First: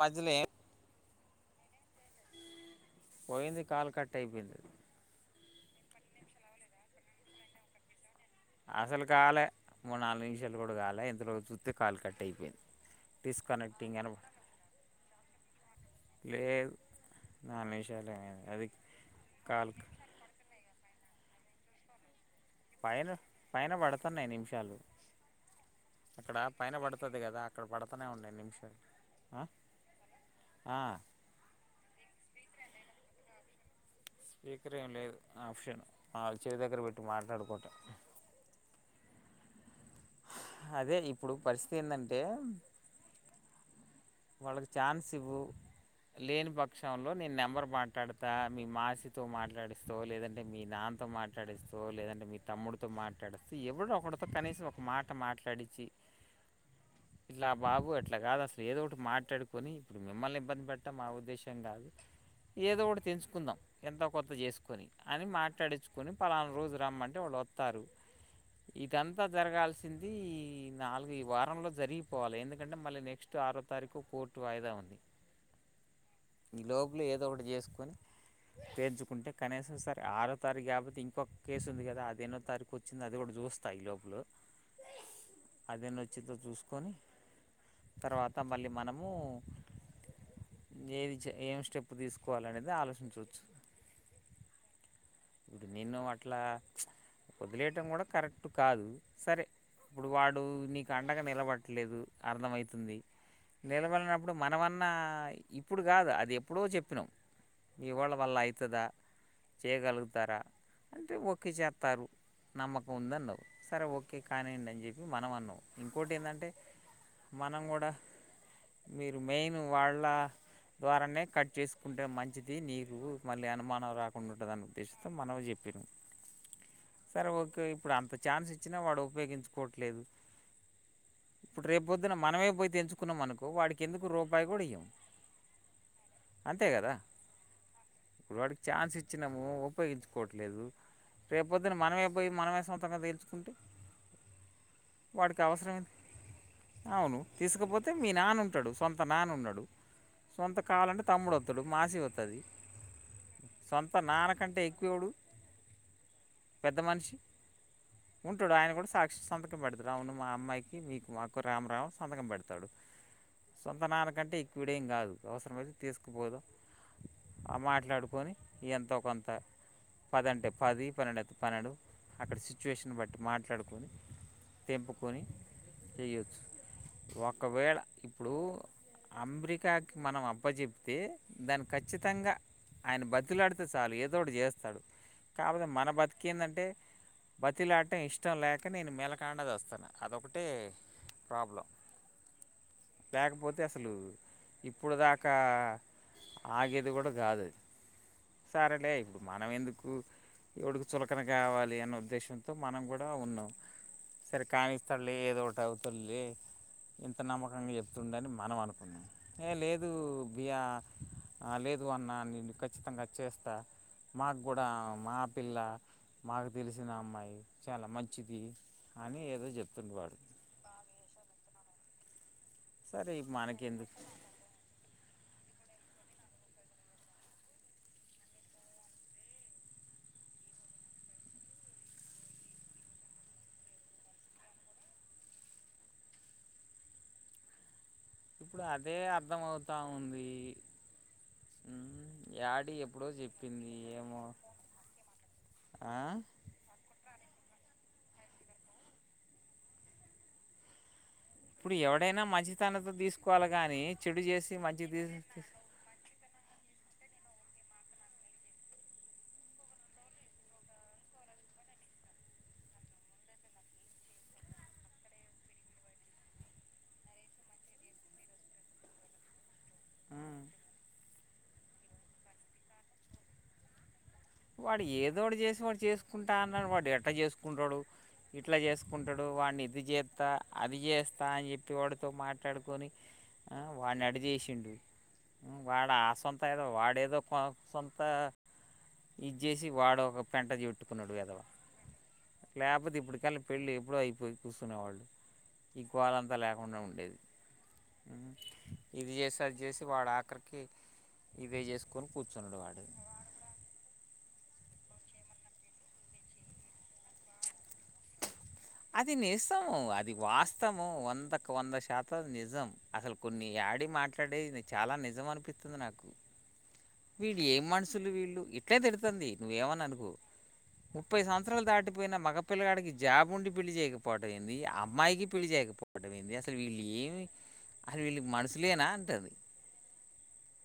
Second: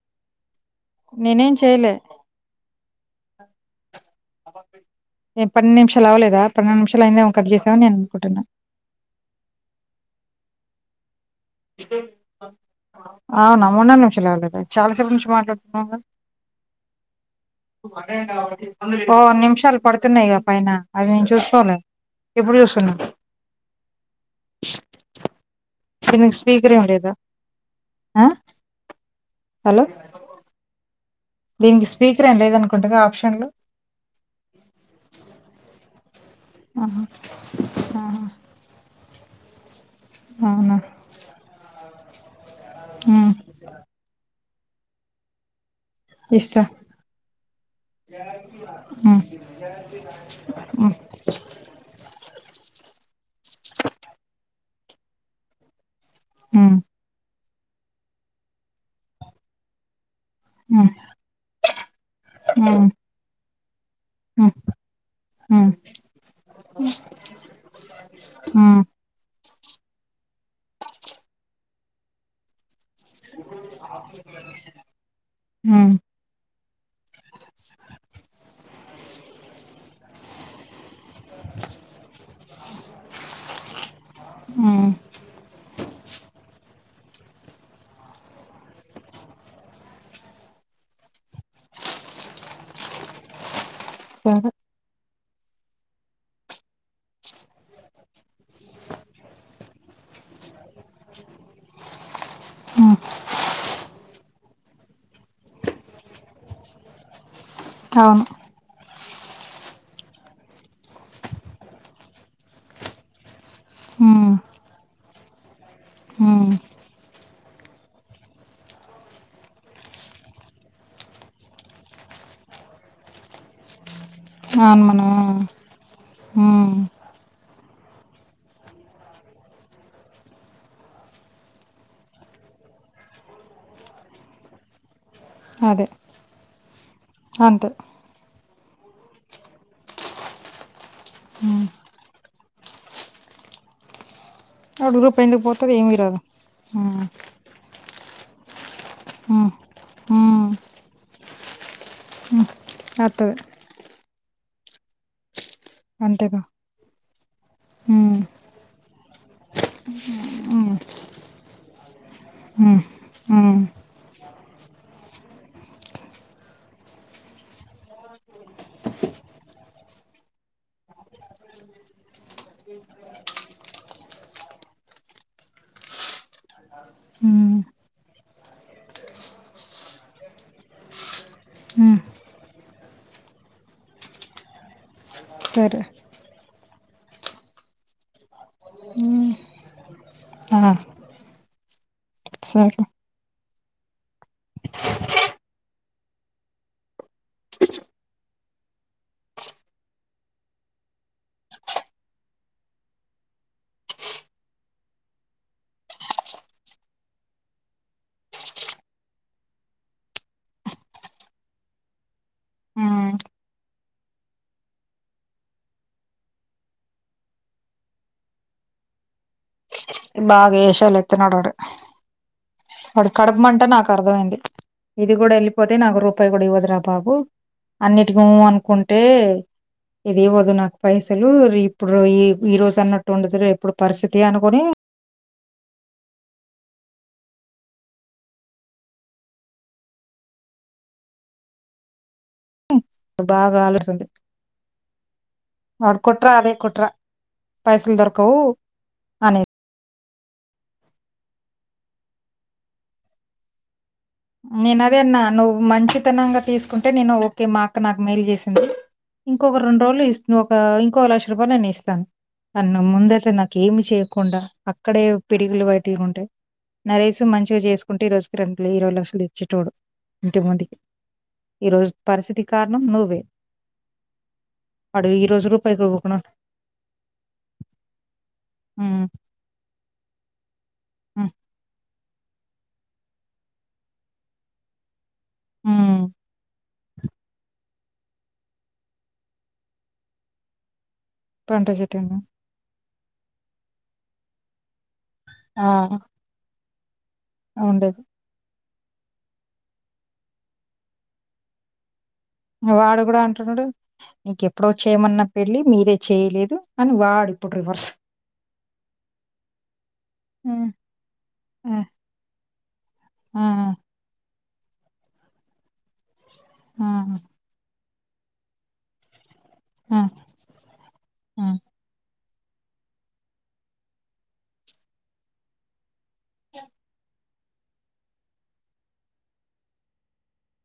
Puzzle ఎ నేనేమ్ చేయలె పోయింది కాల్ కట్ అయిపోయింది. పది నిమిషాలు అవలేదా పన్నం నిమిషాలు అయిందేమో అని కట్ చేసావ్ అని నేను అనుకుంటున్న అసలు కాలే మూడు నాలుగు నిమిషాలు కూడా కాలే ఇంతలో చూస్తే కాలు కట్ అయిపోయింది. అవునా మూడు డిస్కనెక్టింగ్ నాలుగు అని నిమిషాలు అవలేదా చాల సేపటినుంచి మాట్లాడుతున్నాముగా లేదు నాలుగు నిమిషాలు ఏమైంది అది ఓ కాల్ నిమిషాలు పడుతున్నాయిగా పైన అవి నేను చూసుకోలే. ఇప్పుడు చూస్తున్నా పైన పైన పడుతున్నాయి నిమిషాలు దీనికి అక్కడ స్పీకర్ పైన ఏం లేదా పడుతది కదా అక్కడ పడ్తనే ఆ ఉన్నాయి నిమిషాలు. అ హలో ఆ దీనికి స్పీకర్ ఏం లేదనుకుంటాగా ఆప్షన్లు స్పీకర్ ఏం లేదు ఆప్షన్ అల్చేయి దగ్గర పెట్టి మాట్లాడుకోట అవునా అదే ఇప్పుడు పరిస్థితి ఏందంటే ఆ వాళ్ళకి ఛాన్స్ ఇవ్వు లేని ఇస్తా పక్షంలో నేను నెంబర్ మాట్లాడతా మీ మాసి ఉమ్, తో మాట్లాడిసవో లేదంటే మీ నాన్న ఎంతో మాట్లాడి ఇస్తో ఓ లేదు అంటే మి తమ్ముడుతో మాట్డుస్తూ ఎవడు ఒకటితో కనీసం ఒక మాట మాట్లాడించి మ్ ఇట్లా బాబు అట్లా కాదు అసలు ఏదో ఒకటి మాట్లాడుకుని మిమ్మల్ని ఇబ్బంది ఉమ్, పెట్టడం మా ఉద్దేశ్యం కాదు ఏదో ఉమ్, కూడా తెచ్చుకుదాం ఎంత కొత్త చేసుకొని అని ఉమ్, ఉమ్, మాట్లాడించుకని పలానా రోజు రమ్మంటే వాళ్ళు ఓతారు ఉమ్, ఇకంత జరగాల్సి ట్యూల్లి నాలుగు ఇ వారంలో జరిగిపోవాలి ఎందుకంటే మళ్ళీ నెక్స్ట్ ఆరో మ్ ఈలోపల ఏదో ఒకటి చేసుకొని తెల్చు కుంటే కనీసం సరే ఆరో తారీఖు కాకపోతే ఇంకొక కేసు ఉంది కదా అది ఎన్నో తారీఖు వచ్చింది అది కూడా చూస్తా ఈ లోపు హ అది అనో వచ్చిందో చూసుకొని తర్వాత మళ్ళీ మనము ఏది ఏం స్టెప్పు తీసుకోవాల అనేది ఆలోచించొచ్చు హ్మ్ నిన్ను అట్లా వదిలేయటం కూడా కరెక్ట్ కాదు సరే ఇప్పుడు వాడు నీకు అండగా నిలబట్టలేదు అర్ధం ఉమ్, అయితుంది నిలబెలినప్పుడు మనమన్నా ఇప్పుడు కాదు అది ఎప్పుడో చేపినం మీ వాళ్ల అవును వల్ల ఐతదా చేయగలుగు తార అంటే ఒకే చేతారు నమ్మకం ఉంది అన్నావు సరే ఓకే ఉమ్, కానీండి అని చెప్పి మనం అన్నాం ఇంకోటి ఏందంటే ఉమ్, మనం కూడా మీరు మెయిన్ వాళ్ళ ద్వారానే కట్ చేసుకుంటే మంచిది నీకు మళ్ళీ అనుమానం రాకు ఉంటదాన్పిస్తే మనం చేపినం ఉమ్, సరే ఓకే ఇప్పుడు అంత ఛాన్స్ ఇచ్చినా వాడు ఉపయోగించుకోవట్లేదు ఇప్పుడు రేపు పొద్దున మనమే పోయి తెంచుకున్నాం అనుకో వాడికి ఎందుకు రూపాయి కూడా ఈయం అదే అంతే కదా అంతే ఇప్పుడు వాడికి చాన్స్ ఇచ్చినాము ఉపయోగించుకోవట్లేదు రేపు పోదున మనమే పోయి మనమే సొంతంగా తేల్చుకుంటే ఆలోపు పెల్ని పోతుంది ఏమిరాదు హ్మ్ ఐతే మీ నాన్న ఉంటాడు సొంత నాన్న ఉన్నాడు ఉమ్, సొంత కాలంటే తమ్ముడు వతడు మాసి ఒతది వత్తది సొంత నాన్నకంటే ఏకువ్వు ఎవడు అంతేగా పెద్ద మనిషి ఉమ్, ఉంటాడు ఆయన కూడా సా సంతకం పెడతాడు అవును మా అమ్మాయికి మీకు మాకు రాంరాం సంతకం పెడతాడు ఉమ్, ఉమ్, సొంత నాన్నకంటే ఎక్కువ వీడు ఎం కాదు అవసరమయితే తీసుకుపోదు ఆ మాట్లాడుకొని ఎంతో కొంత పదంటే పది పన్నెండు అయితే పన్నెండు అక్కడ సిచ్యుయేషన్ బట్టి మాట్లాడుకొని తెంపుకొని చేయొచ్చు ఉమ్, ఒకవేళ ఇప్పుడు అమెరికాకి మనం అప్పాజెప్తే దాని ఉమ్, ఖచ్చితంగా ఆయన బతిమ్లాడితే చాలు ఏదో ఒకటి చేస్తాడు కాబపోతే సరే మన బతుకు ఎందంటే బతిమ్లాడటం ఇష్టం లేక నేను మేలకాడా సస్తున్న అది ఒకటే ప్రాబ్లం సర్ లే లేకపోతే అసలు ఇప్పుడిదాకా ఆగేది కూడా కాదది సరే లే మనం ఎందుకు ఎవడుకి చులకన కావాలి అనే ఉద్దేశంతో మనం కూడా ఉన్నాం సరే కానిస్తడులె ఏదో ఒకటి అవుతుంది ఇంత నమ్మకంగా చెప్తుండని మనం అనుకున్నాం ఏ లేదు బియా ఆ లేదు అన్న నేను ఖచ్చితంగా ఉమ్, చేస్తా మాక్కుడా మా పిల్ల మాకు తెలిసిన అమ్మాయి చాలా మంచిది అని ఏదో చెప్ బాగేయేష లేత్తున్నాడు ఆ డు వాడి సరే కడుపు మంట నాకు మనకెందుకు అర్థమైంది ఇది కూడా ఎళ్ళి పోతే నాకు రూపాయి కూడా ఇవ్వదురా బాబు అన్నిటికి ఉ అనుకుంటే ఇదివ్వదు నాకు పైసలు ఇప్పుడు ఈ ఈ రోజున్నట్టు ఉండదు రేపటి పరిస్థితి అనుకుని ఇప్పుడు అదే అర్ధం అవుతా ఉంది మ్ యాడి ఎప్పుడో చెప్పింది ఏమో వాడి కుట్ర అదే కుట్ర పైసలు దొరుకవు అనే ఇప్పుడు ఎవడైనా మంచితనంతో తీసుకోవాలి గాని నేనదే అన్నా నువ్వు మంచితనంగా తీసుకుంటే నేను ఓకే మా అక్క నాకు మెలు చేసింది ఇంకొక రెండు రోజులు ఇస్ ఒక ఇంకో లక్ష రూపలు నేను ఇస్తా నన్ను ముందయితే నాకేమి చేయకుండా అక్కడే పిడిగిలు బటి ఉంటయ్ నరేష్ మంచిగా చేసుకుంటే ఈ రోజు [unintelligible] ఇరవై లక్ష లిచ్చిటోడు ఇంటి ముందుకి ఈరోజు పరిస్థితికి కారణం నువ్వే వాడు ఈ ఏదోటి రోజు చేసి రూపాయి వాడు ఇవ్వకుండా చేసుకుంటా అన్నడు వాడు ఎట్ట చేసుకుంటాడు ఇట్లా ఉమ్, చేసుకుంటడు వాన్ని ఇది చేస్తా అది చేస్తా ఉమ్, అని చెప్పి వాడితో మాట్లాడుకొని మ్ వాన్ని అటు చేేసిండు వాడ ఉమ్, ఆ సొంత ఏదో వాడేదో సొంత ఇది జెసి వాడు ఒక పెంట చుట్టుకున్నాడు యెధవ పంట చెట్టు ఉంది. లేకపోతే ఇప్పటికల్ల పెళ్ళి ఎప్పుడో అయిపోయి కూర్చునే వాళ్ళు ఈ గోలంతా లేకుండా ఉండేది అ ఉండేద్ ఉం, ఇది చేసి అది చేసి వాడు ఆఖరికి ఇవే చేస్ వాడు కూడ అంటున్నడు నీకెప్పుడో చేయమన్నా పెళ్ళి మీరే చేయలేదు అని వాడిప్పుడు రివర్స్ అది నిజము అది ఆ, వాస్తవము వందకు వంద ఆ, శాతం నిజం అసలు కొన్ని ఆ. అడే మాట్లాడేది చాలా నిజం అనిపిస్తుంది నాకు వీళ్ళు ఏం మనుషులు వీళ్ళు ఇట్లే తిడుతుంది నువ్వేమని అనుకో ముప్పై సంవత్సరాలు దాటిపోయిన మగ పిల్లగాడికి జాబుండి పెళ్లి చేయకపోవడం ఏంది ఆ అమ్మాయికి పెళ్లి చేయకపోవడం ఏంది అసలు వీళ్ళు ఏమి అరే వీల్లు మనుషులేనా అంటది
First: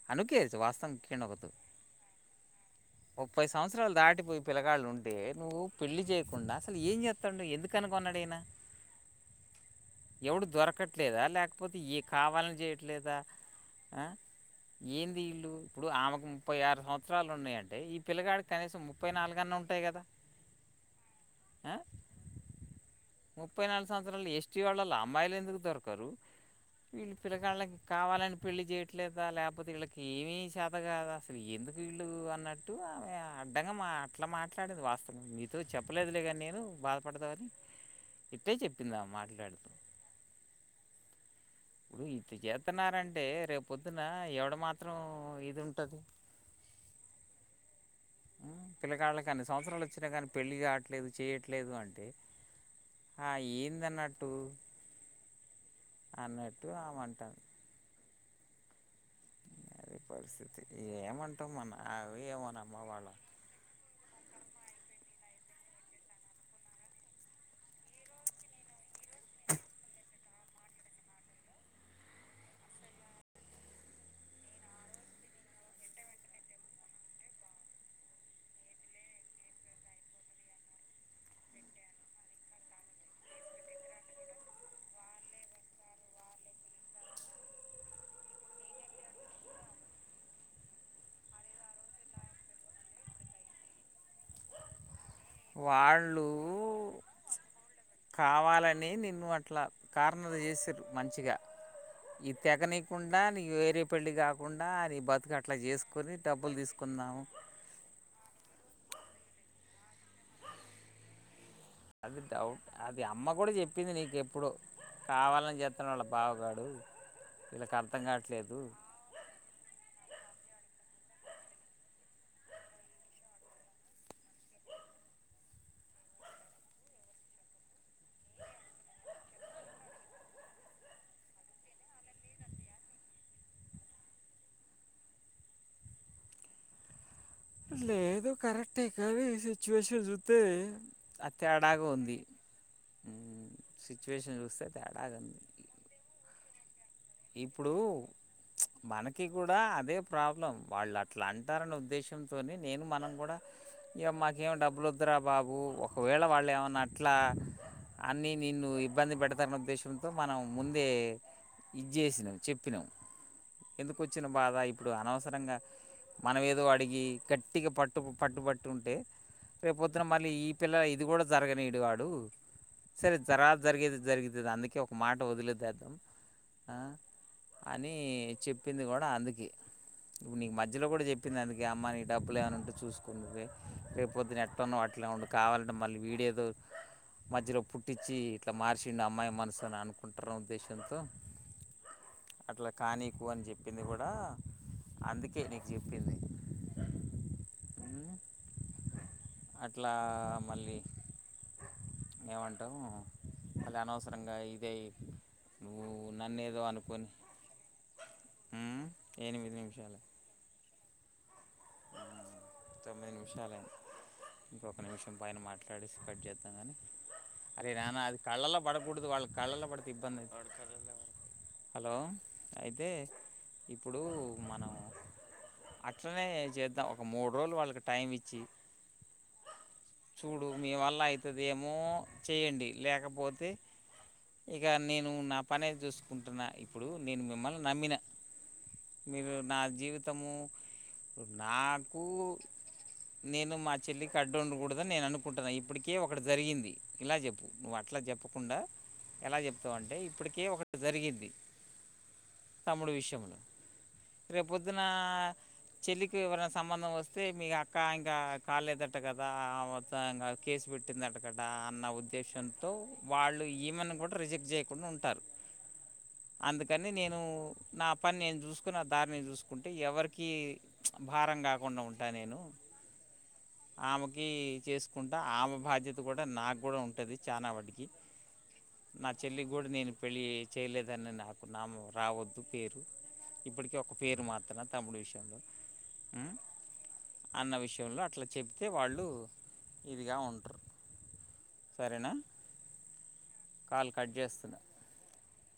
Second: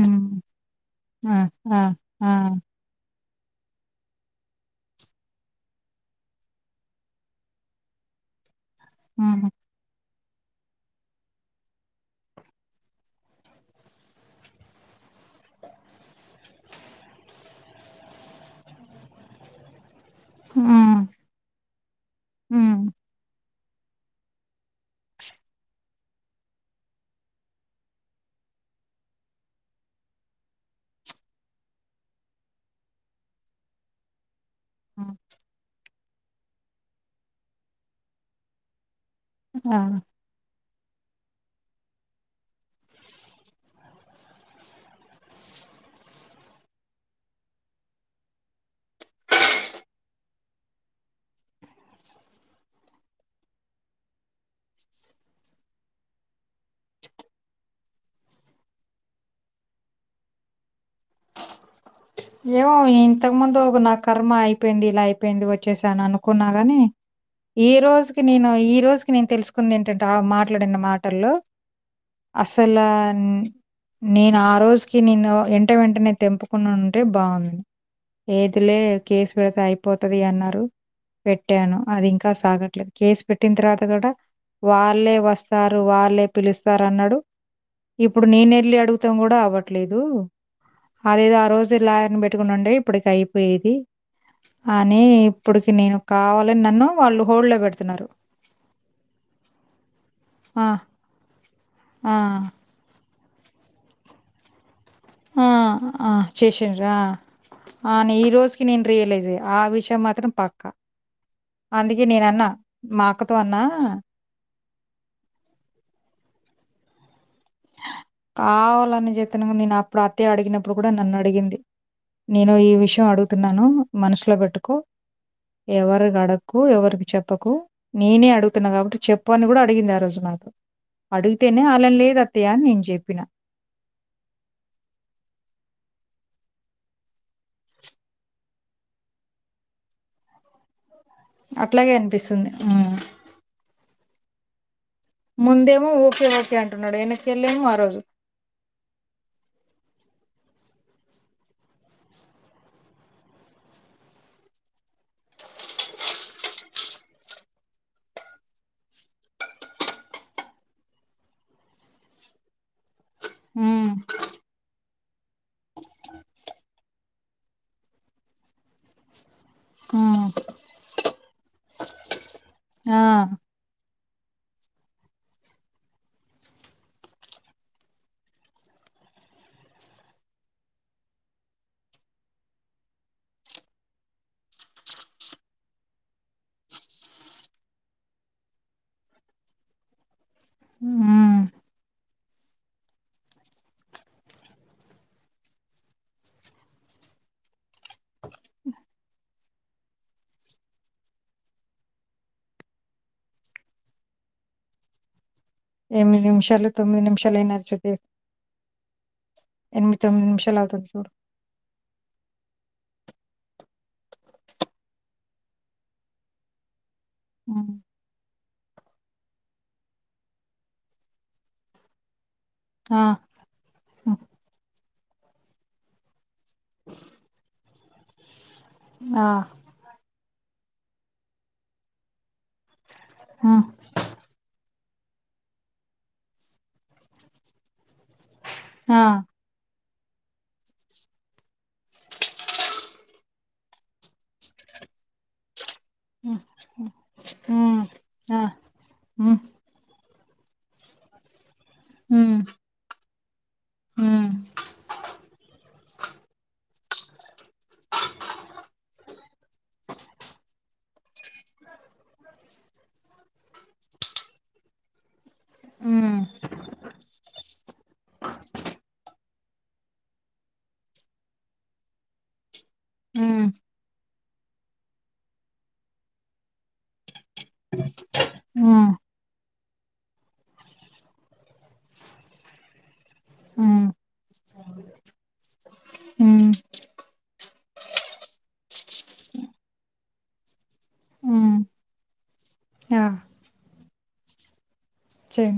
మ్ అనుకోవచ్చు వాస్తవం ఆ ఆ ఆ ముప్పై సంవత్సరాలు దాటిపోయి పిలగాళ్లు ఉంటే నువ్వు పెళ్లి చేయకుండా అసలు ఏం చేత్తండు ఎందుకు కనుకున్నడిన ఆవును ఎవడు దొరకట్లేదా లేకపోతే ఏ కావాలని చేయట్లేదా ఆ ఏంది ఈళ్ళు ఇప్పుడు ఆమెకు ముప్పై ఆరు సంవత్సరాలున్నాయంటే ఈ పిల్లగాడికి కనీసం ముప్పై నాలుగన్న ఉంటాయి కదా హ ఆ మ్ ముప్పై నాలుగు సంవత్సరాలు ఎస్టి వాళ్ళలో అమ్మాయిలు ఎందుకు దొరుకరు వీళ్ళు పిల్లగాళ్ళకి కావాలని పెళ్లిి చేయట్లేదా లేకపోతే వీళ్ళకి ఏమి శాత కాద అసలు ఏ ందుకు వీళ్లు అన్నట్టు ఆమె అడ్డంగ మాట్లు మా కాని ఇది వాస్తవం నీతో చెప్పలేదులే గాని నేను బాధ పాడుతావని ఇట్టే చెప్పింది ఆమె మాట్లాడు ఇట్ల చేత్తున్నారంటే రేపు పొద్దున ఎవడు మాత్రం ఇది ఉంటది పిల్లకాళ్ళకి అన్ని సంవత్సరాలు వొచ్చినా గాని పెళ్ళి గాట్లేదు చేయట్లేదు అంటే ఆ ఏందన్నట్టు అన్నట్టు ఆమె అంటాంది అది పరిస్థితి ఏమంటాం మన అవి ఏమో ఏమోనమ్మ వాళ్ళ ఇంతకు ముందు గ నా కర్మ అయిపోయింది ఇలా అయిపోయింది వ చేసాను అనుకున్నా గాని ఈ రోజుకి నేను ఈ రోజుకి నేను తెలుసుకుంది ఏంటంటే ఆ మాట్ ట్లాడిన మాటల్లో అసలా నేను ఆ రోజుకి నిన్ను ఎంట వెంటనే తెంపు కూనుంటే ఉంటే బాగుంది ఏదిలే కేసు విడత అయిపోతది అన్నారు పెట్టాను అది ఇంకా సాగట్లేదు కేసు పెట్టిన తర్వాత గుడా వాళ్లే వస్తారు వాళ్లే పిలుస్తారు అన్నాడు ఇప్పుడు నేనెళ్ళి అడుగుతాం కూడా అవ్వట్లేదు అదేదో ఆ రోజు లాయర్ని పెట్టుకుని ఉండే ఇప్పటికి అయిపోయేది అని ఇప్పటికి నేను వాళ్ళు కావాలని నన్ను వాళ్ళు హోల్డ్‌లో పెడుతున్నారు. కావాలనె నిన్ను అట్లా కా అమ్ నువ్ ఆ! ఏసిరు మంచిగా ఆ! ఈ తెగనీయకుండా నీగ్ వేరే పెళ్లి కాకుండా అది బతుకు ఆ! అట్లా ఆ! చేసుకుని డబ్బులు తీసుకున్నాము కి నేను రియలైజ్ అయ్య ఆ విషయం మాత్రం పక్క అది డౌట్ అది అమ్మ కూడా చెప్పింది నీకెప్పుడొ కావాలని చెతున్నాల్ వాళ్ళ బావ గాడు వీళ్ళక్ అర్థ్ కావాలన్న చేతున గున నేను అప్పుడు అత్తయ్య అడిగినప్పుడు కూడా నన్ను అడిగింది నేను ఈ విషయం అడుగుతున్నాను మనషులో బెట్టుకో ఎవరిని అడక్కు ఎవరికి చెప్పకు నేనే అడుగుతున్నా కాబట్టి చెప్పు అని కూడా అడిగింది ఆ రోజు నా అడిగితేనే అల లేదు అత్తయ్య నేను చెప్ పీన మ్ లేదు కరెక్టే గాని సిచ్యువేషన్ చూత్తే అట్లాగే అనిపిస్తుంది ఉ సిట్యుయేషన్ చూస్తే తేడాగా ఉంది ముందేమో ఓకే ఓకే అన్ ఇప్పుడు మనకి కూడా అదే ప్రాబ్లం వాళ్ళు అట్లా అంటారని ఉద్దేశంతోనే నేను మనం కూడా ఇగ మాకేం డబ్బులొద్దురా రా బాబు ఒకవేళ వాళ్ళు ఏమన్న అట్లా అన్ని నిన్ను ఇబ్బంది పెడతాన ఉద్దేశంతో మనం ముందే చేసినావు చెప్పినవు హ్మ్. ఎందుకోచ్చినా బాధ ఇప్పుడు అనవసరంగా మనం ఏదో అడిగి గట్టిగా పట్టు పట్టు పట్టు ఉంటే రేవు పొద్దున్న హ్మ్. మళ్ళీ ఈ పిల్ల ఇది కూడా జరగనియడు వాడు ఆ! సరే జరా జరిగేది. జరుగుతది అందుకే ఒక మాట వదిలేద అద్దం ఆ అని చెప్పింది గుడా అందుకె ఇప్పుడు నీకు మధ్యలో కూడా చెప్పింది అందుకే అమ్మ నీ డబ్బులు ఏమన ఉంటే చూసుకో నువ్వే రేపు పొద్దున్న ఎట్టన్న ఓ అట్ ఇట్లా ఉండు కావాలంటే మళ్ళీ వీడియోతో మధ్యలో పుట్టించి ఇట్లా మార్చిండు అమ్మాయి మనసు అని అనుకుంటారు ఉద్దేశంతో హ్మ్. అట్లా కానీకు అని చెప్పింది గుడా అందుకే నీకు చెప్పింది అట్లా మళ్ళీ ఏమంటావు మళ్ళీ అనవసరంగా ఇదయ్ ఎనిమిది నిమిషాలు తొమ్మిది నిమిషాలు అయినాది చెప్పే ఎనిమిది ఎనిమి నిమిషాలు తొమ్మిది నిమిషాలువుతది చూడు తొమ్మిది నిమిషాలైన్ ఇంకొక నిమిషం పైన మాట్లాడేసి కట్ జేద్దాం గాని అరే హ్మ్. నాన్న అది కళ్ళలో బడకూడదు వాళ్ళకి కళ్ళల్లో బడ్తే ఇబ్బంది ఐతది హలో అయితే ఆ! ఇప్పుడు హ్మ్. మన అట్లనే జేద్దాం ఒక మూర్రోలు వాళ్ళకి టైమిచ్చి ఆ చూడు మీ వల్ల అయితదేమో చేయండి లేకపోతే హ్మ్. ఇగ్ ఇగా నేను నా పనేది జూస్కుంటున్నా ఇప్పుడు నేను మిమ్మల్ని నమ్మిన మీరు నా జీవితము నాకు నేను మా చెల్లి కడ్డు ఉండకూడదని నేను అనుకుంటున ఇప్పటికి ఏ ఒకటి ఆ! జరిగింది ఇలా జెప్పు నువ్వు ఉమ్ అట్ల ఆ జెప్పకుండా ఎలా ఉమ్ జెప్తావంటే ఇప్పటిక్ కే ఒకటి ఒకటి జరిగింది ఉమ్ తమ్ముడు విష్యంలో ఉమ్ రేపొద్దున్న చెల్లికి ఎవరైనా సంబంధం వొస్తే మీ అక్క ఇంకా కాలేదట గదా మొత్తం ఇంగా కేసు పెట్టి పట్టిందంట కడా అన్న ఉద్దేశ్యంతో వాళ్ళు ఈమెని గూడా రిజెక్ట్ జేయకుండా ఉంటారు ఉమ్ అందుకని నేను నాప్ పన్నేన్ జూస్కుని దార్ని జూస్కుంటే ఎవరికి ప్చ్ భారం గాకుండా ఉంటా నేను ఊ ఆమెకి చేస్కుంటా ఆమె బాధ్యత గూడా నాగ్గూడా ఉంటది చానా వాటికి ఊ గూడా నేను పెళ్ళి చేయలేదని నాకు నాము రావద్దు పేరు ఇప్పటికే ఒక పేరు మాత్రన తమ్ముడు విషంలో హుమ్ అన్న విష్యంలో అట్ల చెబితే వాళ్ళు ఇదిగా ఉంట్రు ఉమ్ సరేనా ఆ కాల్ కట్ జేస్తున్నా ఉమ్